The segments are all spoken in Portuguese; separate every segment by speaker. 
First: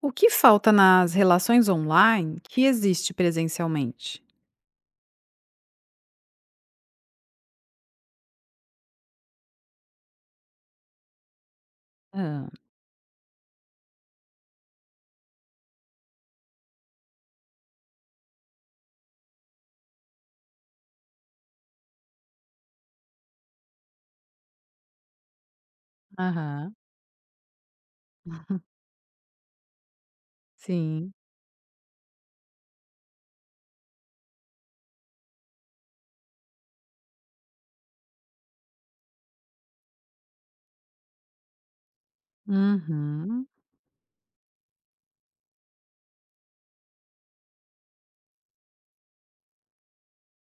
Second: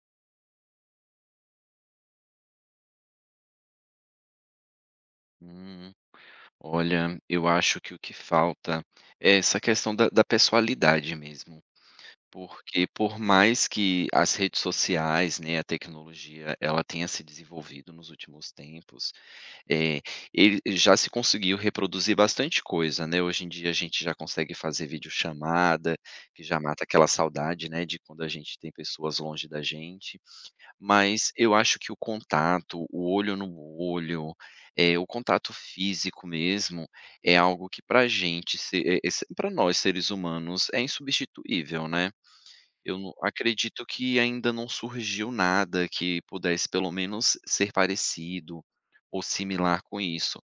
Speaker 1: O que falta nas relações online que existe presencialmente?
Speaker 2: Hum, Olha, eu acho que o que falta é essa questão da pessoalidade mesmo,
Speaker 1: Ah,
Speaker 2: porque por mais que as redes sociais, né, a tecnologia, ela tenha se desenvolvido nos últimos tempos, é, já se conseguiu reproduzir bastante coisa, né? Hoje em dia a gente já consegue fazer videochamada, que já
Speaker 1: aham.
Speaker 2: mata aquela saudade, né, de quando a gente tem pessoas longe da gente.
Speaker 1: Sim.
Speaker 2: Mas eu acho que o contato, o olho no olho, o contato físico mesmo, é algo que para nós seres humanos é insubstituível, né. Eu não
Speaker 1: Uhum.
Speaker 2: acredito que ainda não surgiu nada que pudesse pelo menos ser parecido ou similar com isso.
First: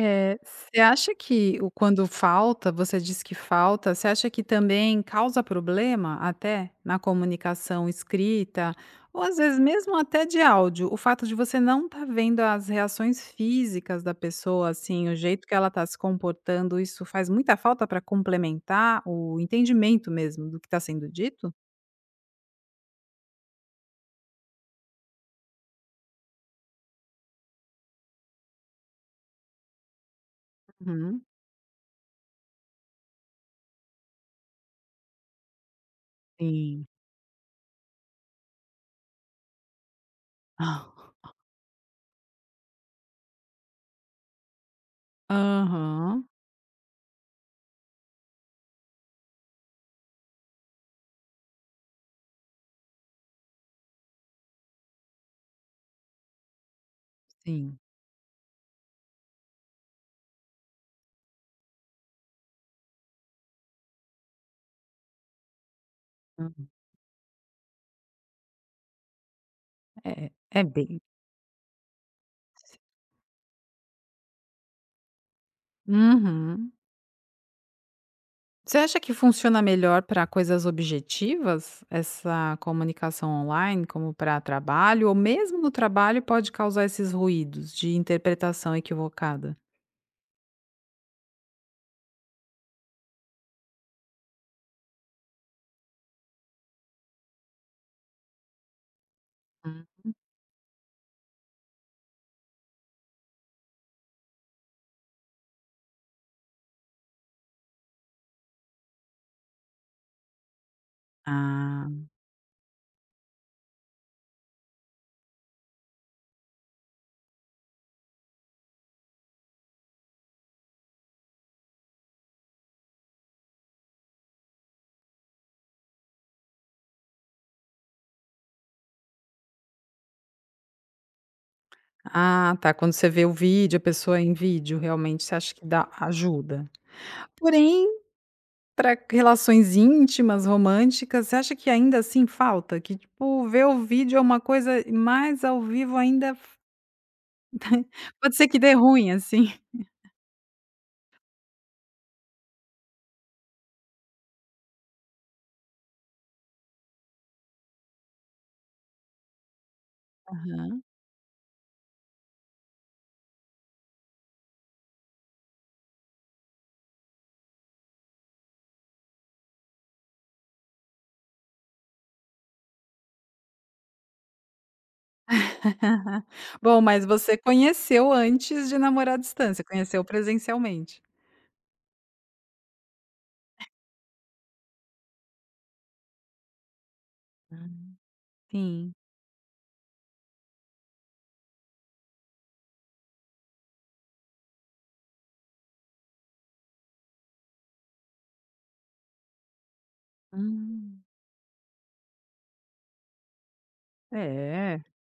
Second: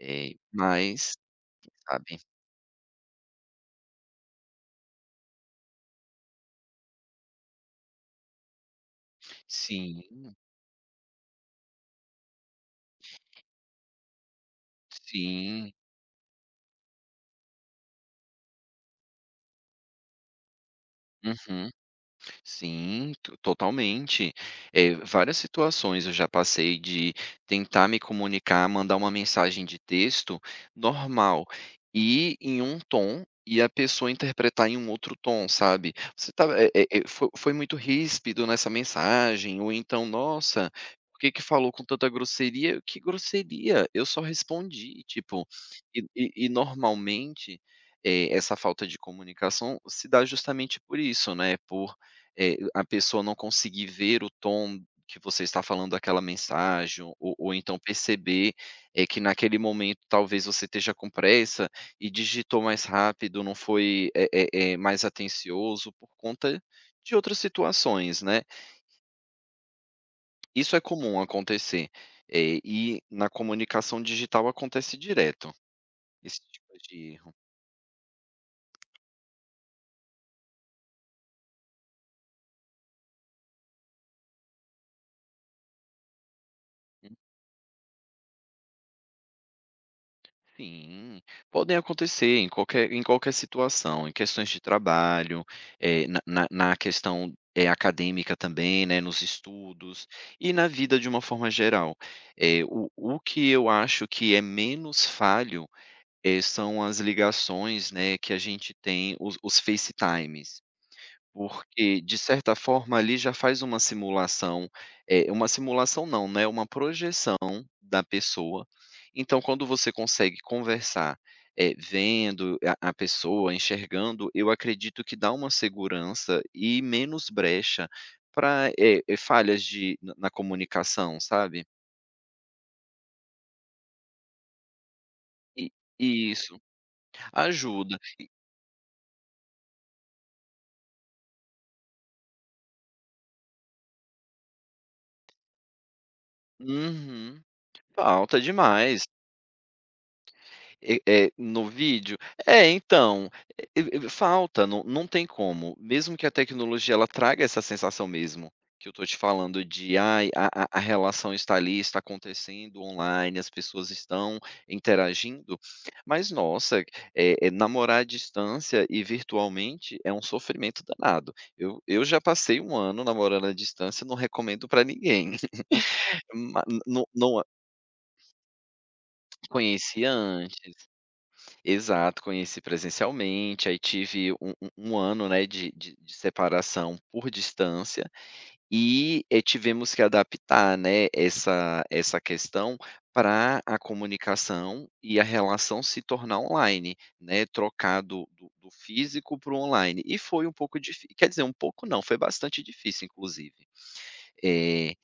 Speaker 1: você acha
Speaker 2: Mas,
Speaker 1: que o quando
Speaker 2: sabe.
Speaker 1: falta, você diz que falta, você acha que também causa problema até na comunicação escrita, ou às vezes mesmo
Speaker 2: Sim,
Speaker 1: até de áudio, o fato de você não estar vendo as reações físicas da pessoa, assim, o jeito que ela
Speaker 2: sim.
Speaker 1: está se comportando, isso faz muita falta para complementar o entendimento mesmo do que está sendo dito?
Speaker 2: Uhum. Sim, to totalmente. Várias situações eu já passei de tentar me comunicar, mandar uma mensagem de texto
Speaker 1: Uhum,
Speaker 2: normal, e em um tom, e a pessoa interpretar em um outro tom, sabe. Você estava eh eh
Speaker 1: sim.
Speaker 2: eh, foi foi muito ríspido nessa mensagem, ou então: "Nossa, por
Speaker 1: Ah,
Speaker 2: que que falou com tanta grosseria?". Que grosseria? Eu só respondi, tipo, e
Speaker 1: aham,
Speaker 2: e e normalmente, essa falta de comunicação se dá justamente por isso, né, por a pessoa não conseguir ver o tom que você está falando daquela mensagem, ou então
Speaker 1: sim.
Speaker 2: perceber, é que naquele momento talvez você esteja com pressa e digitou mais rápido, não foi, mais atencioso por conta
Speaker 1: Uhum,
Speaker 2: de outras situações, né.
Speaker 1: é
Speaker 2: Isso é
Speaker 1: bem.
Speaker 2: comum acontecer, e na comunicação digital acontece direto, esse
Speaker 1: Uhum.
Speaker 2: tipo de erro.
Speaker 1: Você acha que funciona melhor para coisas objetivas, essa comunicação online, como para trabalho, ou mesmo no trabalho pode causar esses ruídos de interpretação equivocada?
Speaker 2: Sim, podem acontecer em qualquer situação, em questões de trabalho, na questão acadêmica também, né, nos
Speaker 1: Hum.
Speaker 2: estudos e na vida de uma forma geral. O que eu acho que é menos falho são as ligações, né, que a gente tem, os FaceTimes.
Speaker 1: Ah,
Speaker 2: Porque, de certa forma, ali já faz uma simulação, uma simulação não, né, uma projeção da pessoa. Então, quando você consegue conversar, vendo a pessoa, enxergando, eu acredito que dá uma segurança e menos brecha para, falhas de na na comunicação, sabe.
Speaker 1: ah, tá. Quando você vê o vídeo, a pessoa em vídeo, realmente você acha que
Speaker 2: E
Speaker 1: dá
Speaker 2: isso,
Speaker 1: ajuda. Porém,
Speaker 2: ajuda.
Speaker 1: para relações íntimas, românticas, você acha que ainda assim falta? Que, tipo, ver o vídeo é uma coisa e mais ao vivo ainda
Speaker 2: Uhum,
Speaker 1: pode
Speaker 2: falta
Speaker 1: ser que dê
Speaker 2: demais.
Speaker 1: ruim, assim?
Speaker 2: E é, no vídeo? É, então, e e falta, não tem como. Mesmo que a tecnologia ela traga essa sensação mesmo, que eu tô te falando de: "Ai, a relação está ali, está acontecendo online, as pessoas estão interagindo", mas nossa, é namorar à distância e virtualmente é um sofrimento danado. Eu já passei um ano namorando à distância, não recomendo para ninguém. Ma
Speaker 1: Bom, mas
Speaker 2: não
Speaker 1: você
Speaker 2: não a-
Speaker 1: conheceu antes de namorar à distância, conheceu
Speaker 2: Conhecia antes.
Speaker 1: presencialmente?
Speaker 2: Exato, conheci presencialmente, aí tive um ano, né, de separação por
Speaker 1: Ah,
Speaker 2: distância,
Speaker 1: sim.
Speaker 2: e, tivemos que adaptar, né, essa questão para a comunicação e a relação se tornar online, né, trocar do físico para o online. E foi um pouco
Speaker 1: Hum.
Speaker 2: difícil. Quer dizer, um pouco não, foi bastante difícil inclusive.
Speaker 1: É?
Speaker 2: Eh,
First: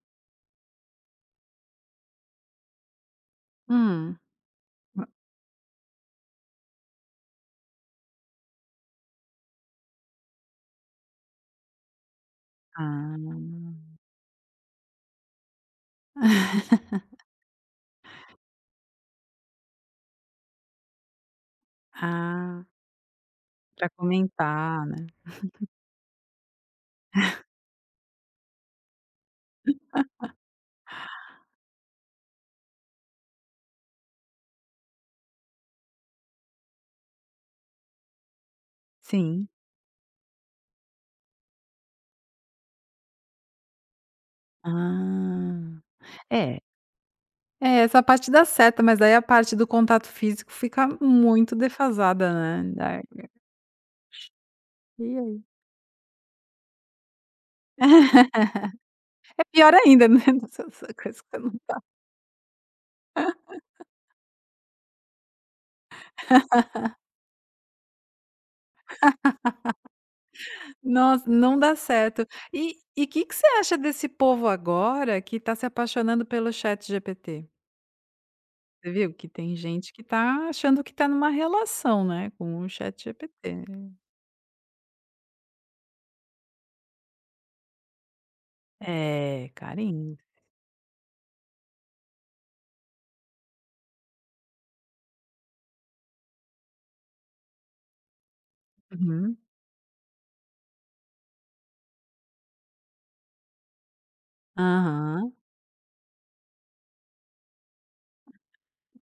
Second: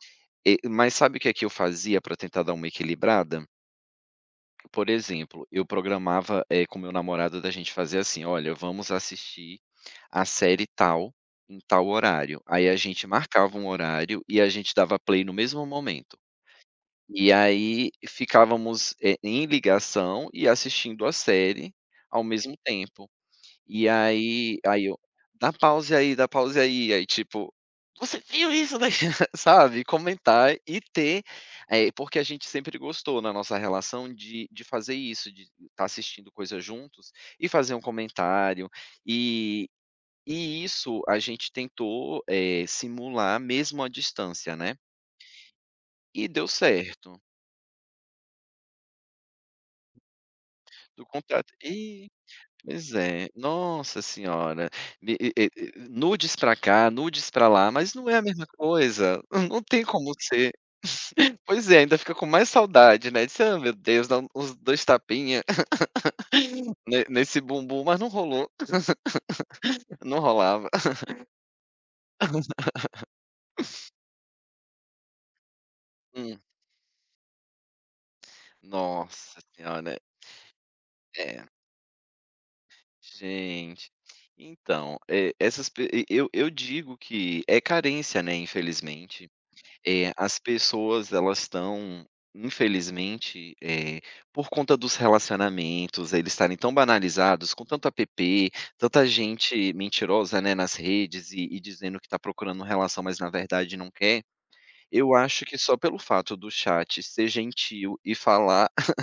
Speaker 2: e mas sabe o que é que eu fazia para tentar dar uma equilibrada?
Speaker 1: Hum.
Speaker 2: Por exemplo, eu programava, com meu namorado da gente fazer assim: "Olha, vamos assistir a série tal, em tal horário". Aí a gente marcava um
Speaker 1: Ah.
Speaker 2: horário e a gente dava play no mesmo momento. E aí ficávamos, em ligação e assistindo a série ao mesmo
Speaker 1: Ah,
Speaker 2: tempo. E
Speaker 1: para
Speaker 2: aí aí
Speaker 1: comentar,
Speaker 2: eu:
Speaker 1: né?
Speaker 2: Dá pause aí", aí tipo: "Você viu isso daí?" Sabe, comentar e ter porque a gente sempre gostou na nossa relação de fazer isso, de estar assistindo coisas juntos e fazer um comentário,
Speaker 1: Sim.
Speaker 2: e e isso a gente tentou, simular mesmo à distância, né,
Speaker 1: Ah.
Speaker 2: e deu
Speaker 1: É.
Speaker 2: certo.
Speaker 1: É, essa parte dá certo, mas daí a parte do contato físico fica
Speaker 2: Do contrário.
Speaker 1: muito defasada, né?
Speaker 2: Pois
Speaker 1: Daí
Speaker 2: é, nossa senhora, me
Speaker 1: E
Speaker 2: e
Speaker 1: aí?
Speaker 2: e e nudes pra cá, nudes pra lá, mas não é a mesma coisa,
Speaker 1: É
Speaker 2: não
Speaker 1: pior
Speaker 2: tem
Speaker 1: ainda,
Speaker 2: como
Speaker 1: né?
Speaker 2: ser.
Speaker 1: Essa coisa que eu não.
Speaker 2: Pois é, ainda fica com mais saudade, né, disse: "Ah, meu Deus, dá uns 2 tapinha ne nesse bumbum", mas não rolou, não rolava.
Speaker 1: Nossa, não dá certo. E que você acha desse povo agora que está se apaixonando
Speaker 2: Hum,
Speaker 1: pelo ChatGPT? Você viu que
Speaker 2: Nossa
Speaker 1: tem gente
Speaker 2: senhora,
Speaker 1: que está achando que está numa
Speaker 2: é,
Speaker 1: relação, né, com o ChatGPT.
Speaker 2: gente. Então, eh, essas pe e eu digo que é carência, né, infelizmente.
Speaker 1: É, carinho.
Speaker 2: As pessoas elas estão, infelizmente, por conta dos relacionamentos, eles estarem tão banalizados, com tanto app, tanta
Speaker 1: Uhum.
Speaker 2: gente mentirosa, né, nas redes e dizendo que está procurando relação, mas na verdade não quer, eu
Speaker 1: Aham.
Speaker 2: acho que só pelo fato do chat ser gentil e falar,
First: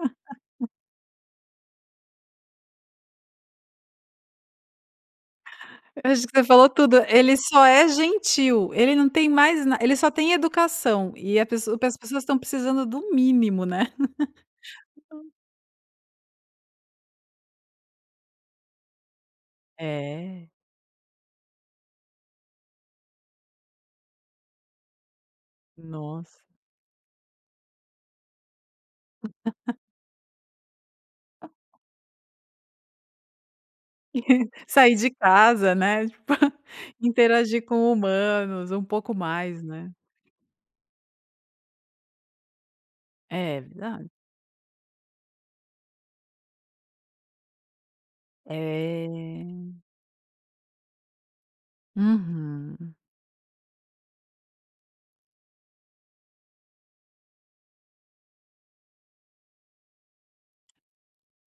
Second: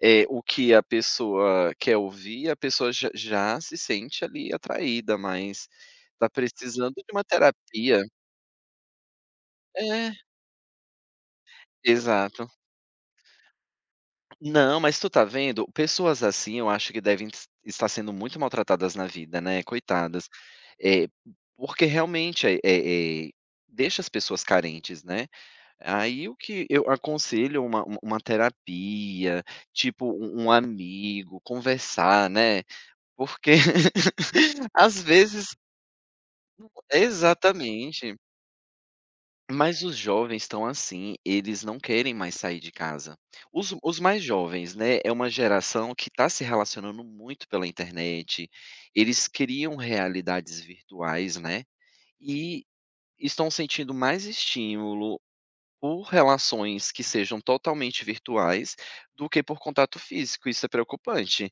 Speaker 2: o que a pessoa quer ouvir, a pessoa já se sente ali atraída, mas
Speaker 1: Eu acho
Speaker 2: está
Speaker 1: que você falou
Speaker 2: precisando
Speaker 1: tudo.
Speaker 2: de uma
Speaker 1: Ele só é
Speaker 2: terapia.
Speaker 1: gentil, ele não tem mais na ele
Speaker 2: É,
Speaker 1: só tem educação e a pesso as pessoas estão
Speaker 2: exato.
Speaker 1: precisando do mínimo, né.
Speaker 2: Não, mas tu tá vendo, pessoas assim eu acho que devem es estar sendo muito maltratadas na vida, né, coitadas.
Speaker 1: É,
Speaker 2: Eh, Porque realmente, deixa as pessoas carentes, né. Aí o
Speaker 1: nossa.
Speaker 2: que eu aconselho uma terapia, tipo um amigo, conversar, né, porque
Speaker 1: Sair
Speaker 2: às
Speaker 1: de
Speaker 2: vezes.
Speaker 1: casa, né, tipo, interagir com
Speaker 2: Exatamente.
Speaker 1: humanos um pouco mais,
Speaker 2: Mas
Speaker 1: né.
Speaker 2: os jovens estão assim, eles não querem mais sair de casa.
Speaker 1: É
Speaker 2: Os
Speaker 1: verdade.
Speaker 2: mais jovens, né, é uma geração que está se relacionando muito pela internet, eles
Speaker 1: É.
Speaker 2: criam realidades virtuais, né, e
Speaker 1: Uhum.
Speaker 2: estão sentindo mais estímulo por relações que sejam totalmente virtuais, do que por contato físico, isso é preocupante,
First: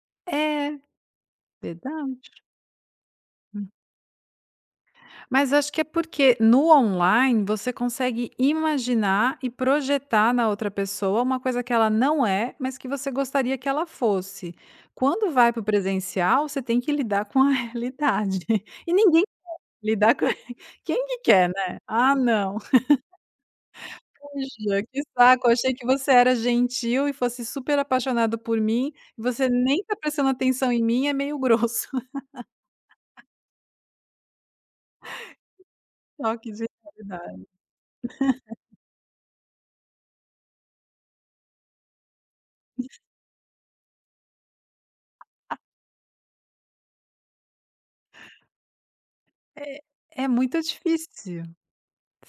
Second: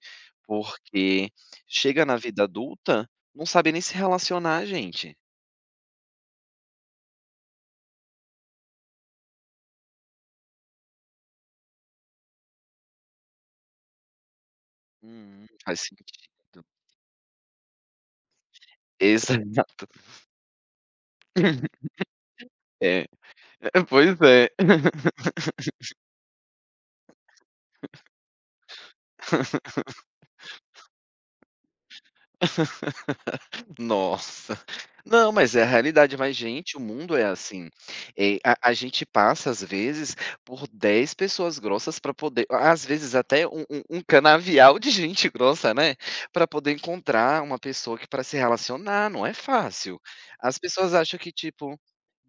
Speaker 1: É,
Speaker 2: porque chega na
Speaker 1: verdade.
Speaker 2: vida adulta, não sabe nem se relacionar gente.
Speaker 1: Mas acho que é porque no online você consegue imaginar e projetar na outra pessoa uma coisa que ela não é, mas que você gostaria que ela fosse. Quando vai para o
Speaker 2: Faz sentido.
Speaker 1: presencial, você tem que lidar com a realidade. E ninguém
Speaker 2: Exato.
Speaker 1: lidar com quem que quer, né? Ah, não.
Speaker 2: É, é, pois é.
Speaker 1: Poxa, que saco, eu achei que você era gentil e fosse super apaixonado por mim, você nem tá prestando atenção em mim, é meio grosso.
Speaker 2: Nossa. Não, mas é a realidade,
Speaker 1: Um
Speaker 2: mas
Speaker 1: toque de
Speaker 2: gente, o mundo é
Speaker 1: realidade.
Speaker 2: assim. A gente passa, às vezes, por 10 pessoas grossas para poder às vezes até um canavial de gente grossa, né, para poder encontrar uma pessoa que para se relacionar, não é
Speaker 1: É
Speaker 2: fácil.
Speaker 1: é
Speaker 2: As
Speaker 1: muito
Speaker 2: pessoas acham que,
Speaker 1: difícil.
Speaker 2: tipo,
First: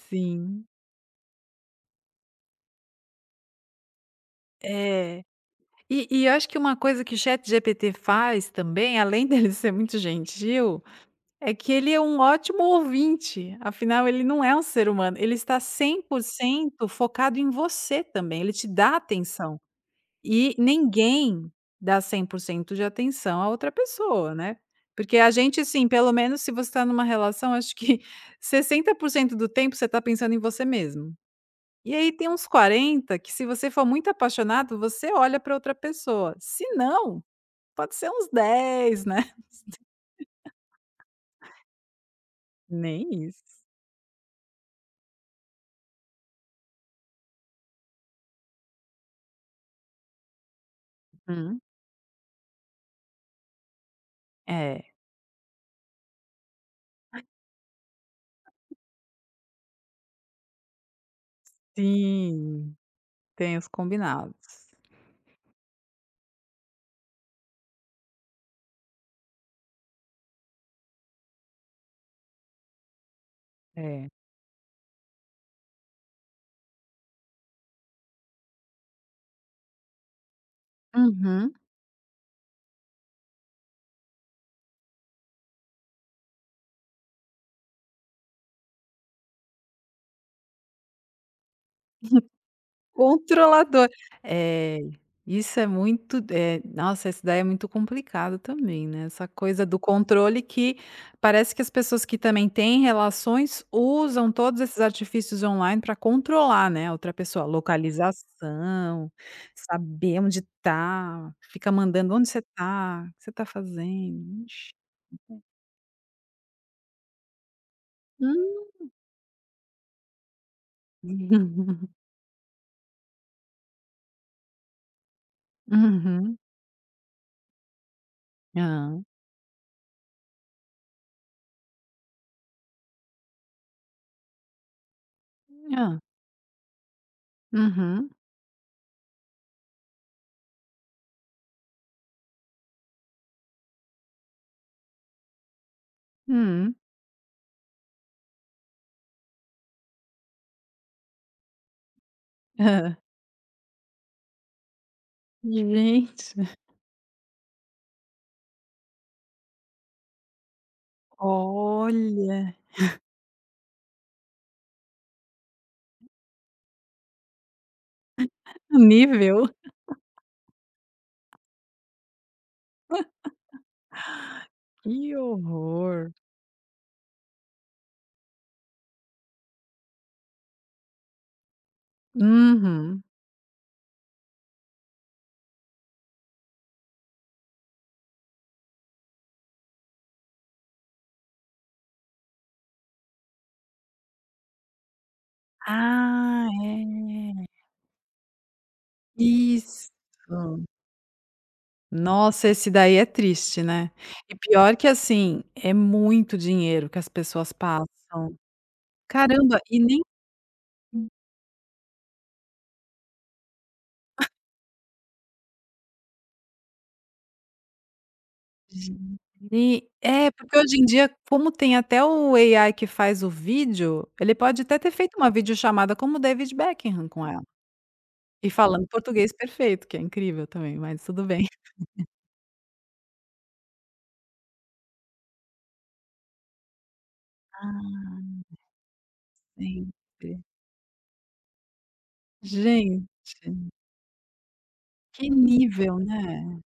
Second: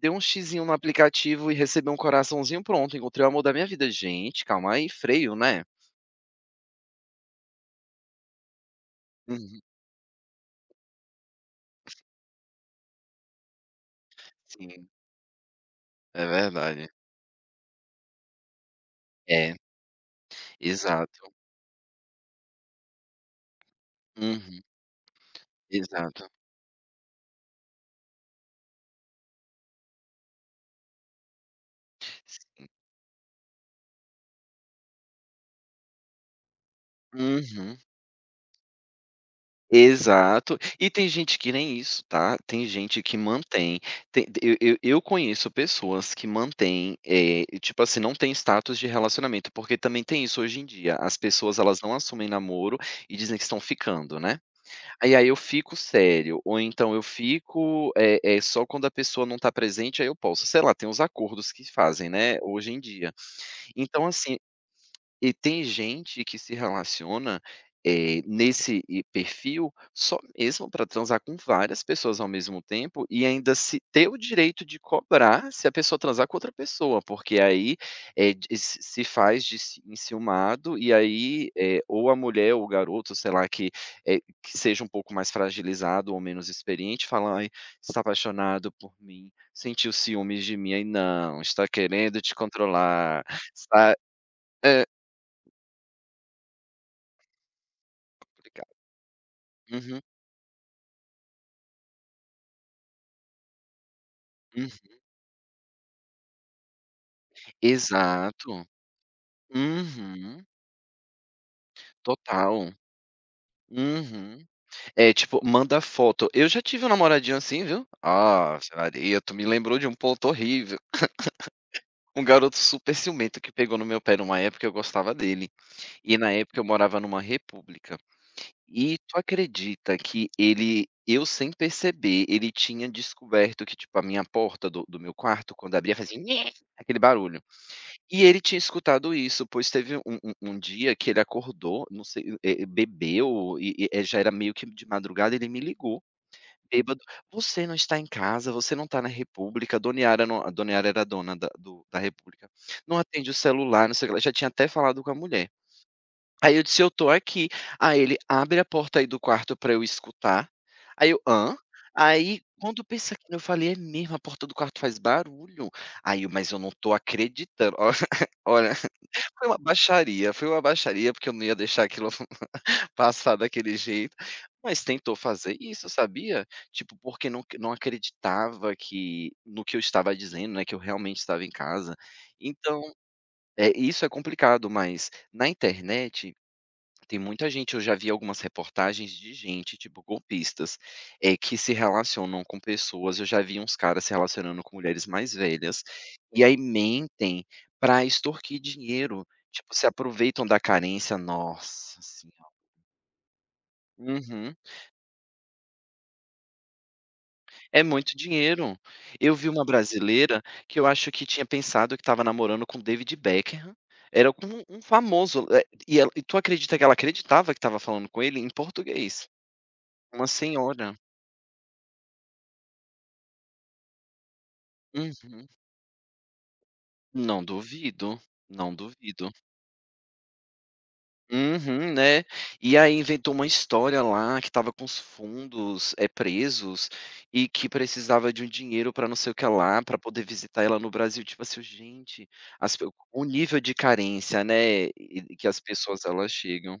Speaker 2: deu um xizinho no aplicativo e recebeu um coraçãozinho, pronto, encontrei o amor da minha vida. Gente, calma aí,
Speaker 1: É.
Speaker 2: freio, né.
Speaker 1: E eu acho que uma coisa que o ChatGPT faz também, além dele
Speaker 2: Uhum.
Speaker 1: ser muito gentil, é que ele é um ótimo ouvinte, afinal ele não é um ser
Speaker 2: Sim,
Speaker 1: humano, ele está cem por
Speaker 2: é
Speaker 1: cento
Speaker 2: verdade.
Speaker 1: focado em você também, ele te dá
Speaker 2: É.
Speaker 1: atenção. E
Speaker 2: Exato.
Speaker 1: ninguém dá 100% de atenção à outra pessoa, né.
Speaker 2: Uhum.
Speaker 1: Porque a gente, assim, pelo
Speaker 2: Exato.
Speaker 1: menos se você está numa relação, acho que 60% do tempo você está pensando em você mesmo. E aí tem uns 40 que se você for muito apaixonado, você olha para outra pessoa, se não,
Speaker 2: Uhum.
Speaker 1: pode ser uns 10, né.
Speaker 2: Exato. E tem gente que nem isso, tá. Tem gente
Speaker 1: Nem
Speaker 2: que
Speaker 1: isso.
Speaker 2: mantém tem eu conheço pessoas que mantêm, tipo assim, não tem status de relacionamento, porque também tem isso hoje em dia, as pessoas
Speaker 1: Hum.
Speaker 2: elas não assumem namoro e dizem que estão ficando, né.
Speaker 1: É.
Speaker 2: Aí eu fico sério", ou então "eu fico, é só quando a pessoa não tá presente, aí eu posso", sei lá, tem os acordos que fazem, né, hoje
Speaker 1: Sim,
Speaker 2: em dia.
Speaker 1: tem os
Speaker 2: Então assim.
Speaker 1: combinados.
Speaker 2: E tem gente que se relaciona, nesse perfil só mesmo para transar com várias pessoas ao mesmo tempo e ainda se ter
Speaker 1: É.
Speaker 2: o direito de cobrar se a pessoa transar com outra pessoa, porque aí, de se se faz de ci enciumado e aí,
Speaker 1: Uhum.
Speaker 2: ou a mulher ou o garoto, sei lá, que seja um pouco mais fragilizado ou menos experiente fala: "Ai, está apaixonado por mim, sentiu ciúmes de mim". Aí: "Não, está querendo te controlar,
Speaker 1: Controlador.
Speaker 2: está"
Speaker 1: É,
Speaker 2: é.
Speaker 1: isso é muito nossa, essa daí é muito complicado também, né, essa coisa do
Speaker 2: Uhum,
Speaker 1: controle que parece que as pessoas que também têm relações usam todos
Speaker 2: hum,
Speaker 1: esses artifícios online para controlar, né, a outra pessoa,
Speaker 2: exato.
Speaker 1: localização, saber onde
Speaker 2: Uhum,
Speaker 1: tá, fica mandando: "Onde você
Speaker 2: total.
Speaker 1: está? O que você está
Speaker 2: Uhum.
Speaker 1: fazendo?". Ixi.
Speaker 2: É tipo, manda foto. Eu já tive um namoradinho assim, viu. Ave
Speaker 1: Hum.
Speaker 2: Maria, tu me lembrou de um ponto horrível. Um garoto super ciumento que pegou no meu pé numa época, eu gostava dele. E na
Speaker 1: Uhum.
Speaker 2: época eu morava numa república. E
Speaker 1: Hã.
Speaker 2: tu acredita que ele eu sem perceber, ele tinha descoberto que, tipo, a minha porta do meu quarto, quando
Speaker 1: Hã.
Speaker 2: abria, fazia nhé, aquele barulho.
Speaker 1: Uhum.
Speaker 2: E ele tinha escutado isso, pois teve um dia que ele acordou, não sei, bebeu e já era meio que de madrugada, ele me ligou,
Speaker 1: Hum.
Speaker 2: bêbado: "Você não está em casa, você não está na República", a Dona Yara não, a Dona Yara era a dona da República,
Speaker 1: Hã.
Speaker 2: "não atende o celular, não sei o que lá", já tinha até falado com a mulher.
Speaker 1: Gente.
Speaker 2: Aí eu disse: "Eu estou aqui". Aí ele: "Abre a porta aí do quarto para eu escutar". Aí eu: "Hã?". Aí
Speaker 1: Olha,
Speaker 2: quando pensa que eu falei: "É mesmo, a porta do quarto faz barulho". Aí eu: "Mas eu não estou acreditando". Olha,
Speaker 1: o nível.
Speaker 2: foi uma baixaria, porque eu não ia deixar aquilo passar daquele jeito, mas tentou
Speaker 1: Que
Speaker 2: fazer isso,
Speaker 1: horror.
Speaker 2: sabia? Tipo, porque não acreditava que no que eu estava dizendo, né, que eu realmente estava em casa. Então,
Speaker 1: Uhum.
Speaker 2: é isso é complicado, mas na internet tem muita gente eu já vi algumas reportagens de gente, tipo, golpistas, que se relacionam com pessoas eu já vi uns caras se relacionando com mulheres mais velhas, e
Speaker 1: Ah,
Speaker 2: aí mentem
Speaker 1: é.
Speaker 2: pra extorquir dinheiro, tipo, se
Speaker 1: Isso.
Speaker 2: aproveitam da carência. Nossa
Speaker 1: Nossa,
Speaker 2: senhora.
Speaker 1: esse daí é triste, né. E
Speaker 2: Uhum.
Speaker 1: pior que, assim, é muito dinheiro que as pessoas
Speaker 2: É
Speaker 1: passam.
Speaker 2: muito dinheiro. Eu vi
Speaker 1: Caramba,
Speaker 2: uma
Speaker 1: e nem,
Speaker 2: brasileira que eu acho que tinha pensado que estava namorando com David Beckham, era com um famoso, e ela e tu acredita que ela acreditava que estava falando com ele em português.
Speaker 1: e
Speaker 2: Uma
Speaker 1: é, porque hoje em
Speaker 2: senhora.
Speaker 1: dia, como tem até o AI que faz o vídeo, ele pode até ter feito uma
Speaker 2: Uhum.
Speaker 1: videochamada como o David Beckham com ela,
Speaker 2: Não duvido,
Speaker 1: e
Speaker 2: não
Speaker 1: falando
Speaker 2: duvido.
Speaker 1: português perfeito, que é incrível também, mas tudo bem.
Speaker 2: Uhum, né. E aí inventou uma história lá que estava com os fundos, é presos, e que precisava de um dinheiro pra não sei o que lá, pra poder
Speaker 1: Sempre.
Speaker 2: visitar ela no Brasil, tipo assim, gente, as pe o
Speaker 1: Gente,
Speaker 2: nível de carência, né, e
Speaker 1: que
Speaker 2: e que as
Speaker 1: nível,
Speaker 2: pessoas elas
Speaker 1: né?
Speaker 2: chegam.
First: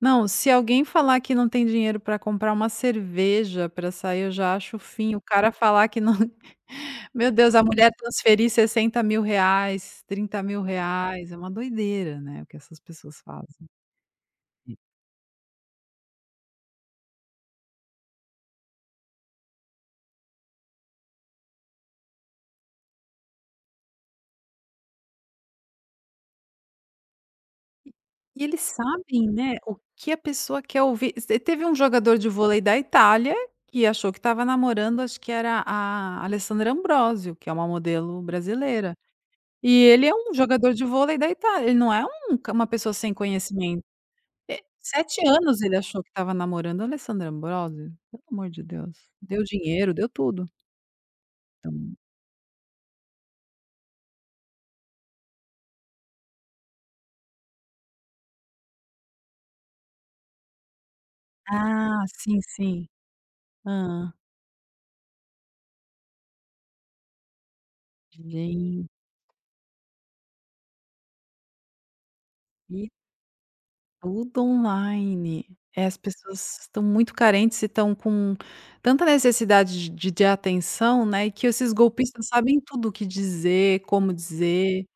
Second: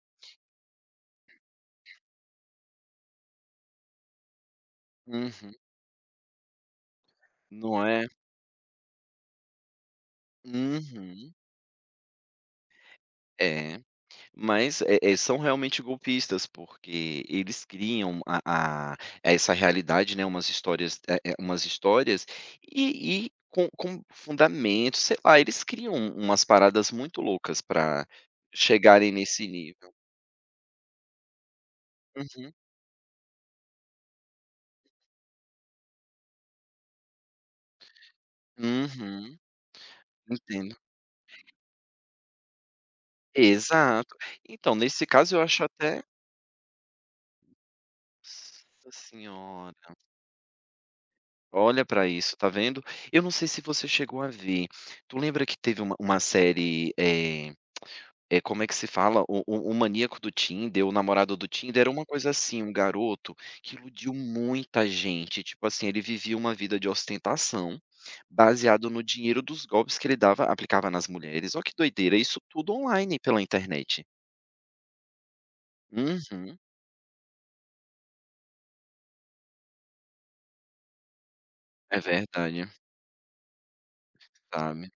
Speaker 1: Não, se alguém falar que não tem dinheiro para comprar uma cerveja para sair, eu já acho o fim. O cara
Speaker 2: Uhum.
Speaker 1: falar que não. Meu Deus, a
Speaker 2: Não
Speaker 1: mulher
Speaker 2: é?
Speaker 1: transferir R$ 60.000, R$ 30.000,
Speaker 2: Uhum.
Speaker 1: é uma doideira, né, o que essas pessoas fazem.
Speaker 2: É. Mas, são realmente golpistas, porque eles criam a essa realidade, né, umas histórias umas histórias e com fundamento, sei lá, eles criam umas paradas muito loucas para
Speaker 1: E eles
Speaker 2: chegarem
Speaker 1: sabem,
Speaker 2: nesse
Speaker 1: né, o
Speaker 2: nível.
Speaker 1: que a pessoa quer ouvir. Se teve um jogador de
Speaker 2: Uhum,
Speaker 1: vôlei da Itália que achou que estava namorando, acho que era a Alessandra Ambrosio, que é uma modelo brasileira.
Speaker 2: uhum,
Speaker 1: E ele é um jogador
Speaker 2: entendo.
Speaker 1: de vôlei da Itália, ele não é um ca uma pessoa sem conhecimento.
Speaker 2: Exato. Então, nesse
Speaker 1: 7
Speaker 2: caso eu
Speaker 1: anos
Speaker 2: acho
Speaker 1: ele
Speaker 2: até
Speaker 1: achou que estava namorando a Alessandra Ambrosio, pelo amor de Deus.
Speaker 2: nossa
Speaker 1: Deu
Speaker 2: senhora,
Speaker 1: dinheiro, deu tudo.
Speaker 2: olha
Speaker 1: Então,
Speaker 2: pra isso, tá vendo? Eu não sei se você chegou a ver, tu lembra que teve uma série. É, como é que se fala? O maníaco do Tinder, o namorado do Tinder, era uma
Speaker 1: ah,
Speaker 2: coisa
Speaker 1: sim,
Speaker 2: assim, um
Speaker 1: sim.
Speaker 2: garoto que iludiu
Speaker 1: Hã.
Speaker 2: muita gente, tipo assim, ele vivia uma vida de ostentação,
Speaker 1: Gente,
Speaker 2: baseado no dinheiro dos golpes que ele dava aplicava nas mulheres. Olha que doideira, isso tudo
Speaker 1: e
Speaker 2: online pela internet.
Speaker 1: tudo online. É, as
Speaker 2: Uhum.
Speaker 1: pessoas estão muito carentes e estão com tanta necessidade de atenção, né, que esses
Speaker 2: É
Speaker 1: golpistas sabem
Speaker 2: verdade,
Speaker 1: tudo o que dizer, como dizer,
Speaker 2: sabe.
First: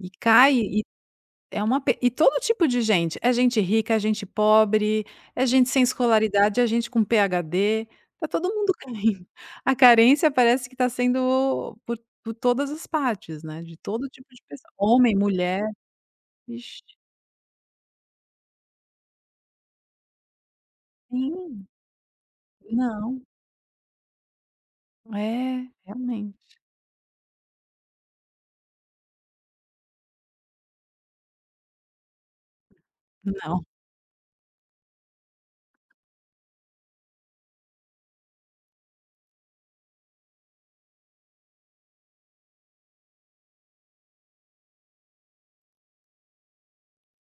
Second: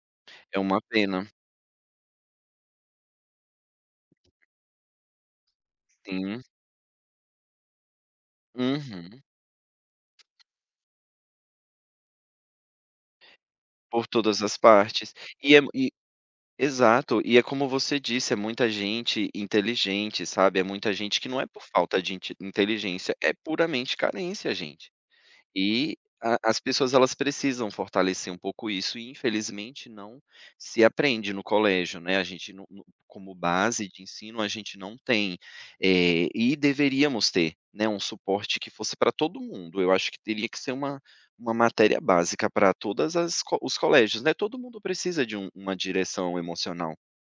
Speaker 1: e cai.
Speaker 2: É uma
Speaker 1: E
Speaker 2: pena.
Speaker 1: é uma pe, e todo tipo de gente, é gente rica, é gente pobre, é gente sem
Speaker 2: Sim.
Speaker 1: escolaridade, é gente com PhD, tá todo mundo
Speaker 2: Uhum.
Speaker 1: caindo. A carência parece que está sendo por todas as partes, né, de
Speaker 2: Por
Speaker 1: todo tipo
Speaker 2: todas
Speaker 1: de
Speaker 2: as
Speaker 1: pessoa,
Speaker 2: partes.
Speaker 1: homem,
Speaker 2: E é.
Speaker 1: mulher, ixi,
Speaker 2: Exato, e é como você disse, é muita gente inteligente, sabe, é muita gente que não é por
Speaker 1: sim,
Speaker 2: falta de inteligência,
Speaker 1: não,
Speaker 2: é puramente carência, gente.
Speaker 1: é,
Speaker 2: E a
Speaker 1: realmente.
Speaker 2: as pessoas elas precisam fortalecer um pouco isso e infelizmente não se aprende no colégio, né, a gente não não como
Speaker 1: Não.
Speaker 2: base de ensino a gente não tem, e deveríamos ter, né, um suporte que fosse para todo mundo, eu acho que teria que ser uma matéria básica para todas as co os colégios, né, todo mundo precisa de uma direção emocional.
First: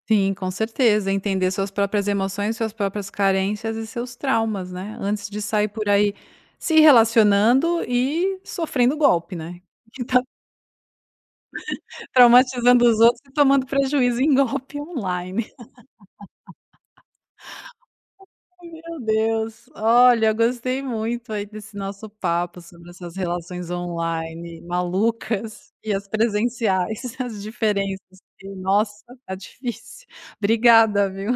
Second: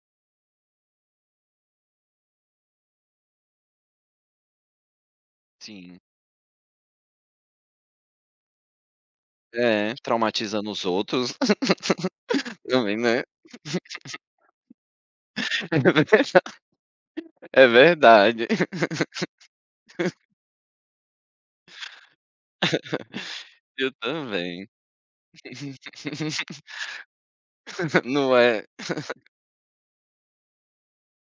Speaker 1: Sim, com certeza, entender suas próprias emoções, suas próprias carências e seus traumas, né, antes de sair por
Speaker 2: Sim.
Speaker 1: aí se relacionando e sofrendo golpe, né.
Speaker 2: É, traumatizando os outros.
Speaker 1: Traumatizando
Speaker 2: Também,
Speaker 1: os outros
Speaker 2: né.
Speaker 1: e tomando prejuízo em golpe online.
Speaker 2: É verdade,
Speaker 1: Meu Deus, olha, eu gostei muito aí desse nosso papo sobre essas relações
Speaker 2: eu
Speaker 1: online
Speaker 2: também.
Speaker 1: malucas e as presenciais, as diferenças,
Speaker 2: Não
Speaker 1: que
Speaker 2: é
Speaker 1: nossa, tá difícil. Obrigada, viu.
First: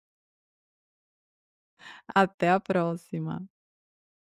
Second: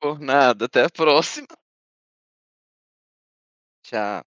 Speaker 2: por nada. Até a próxima.
Speaker 1: Até a próxima.
Speaker 2: Tchau.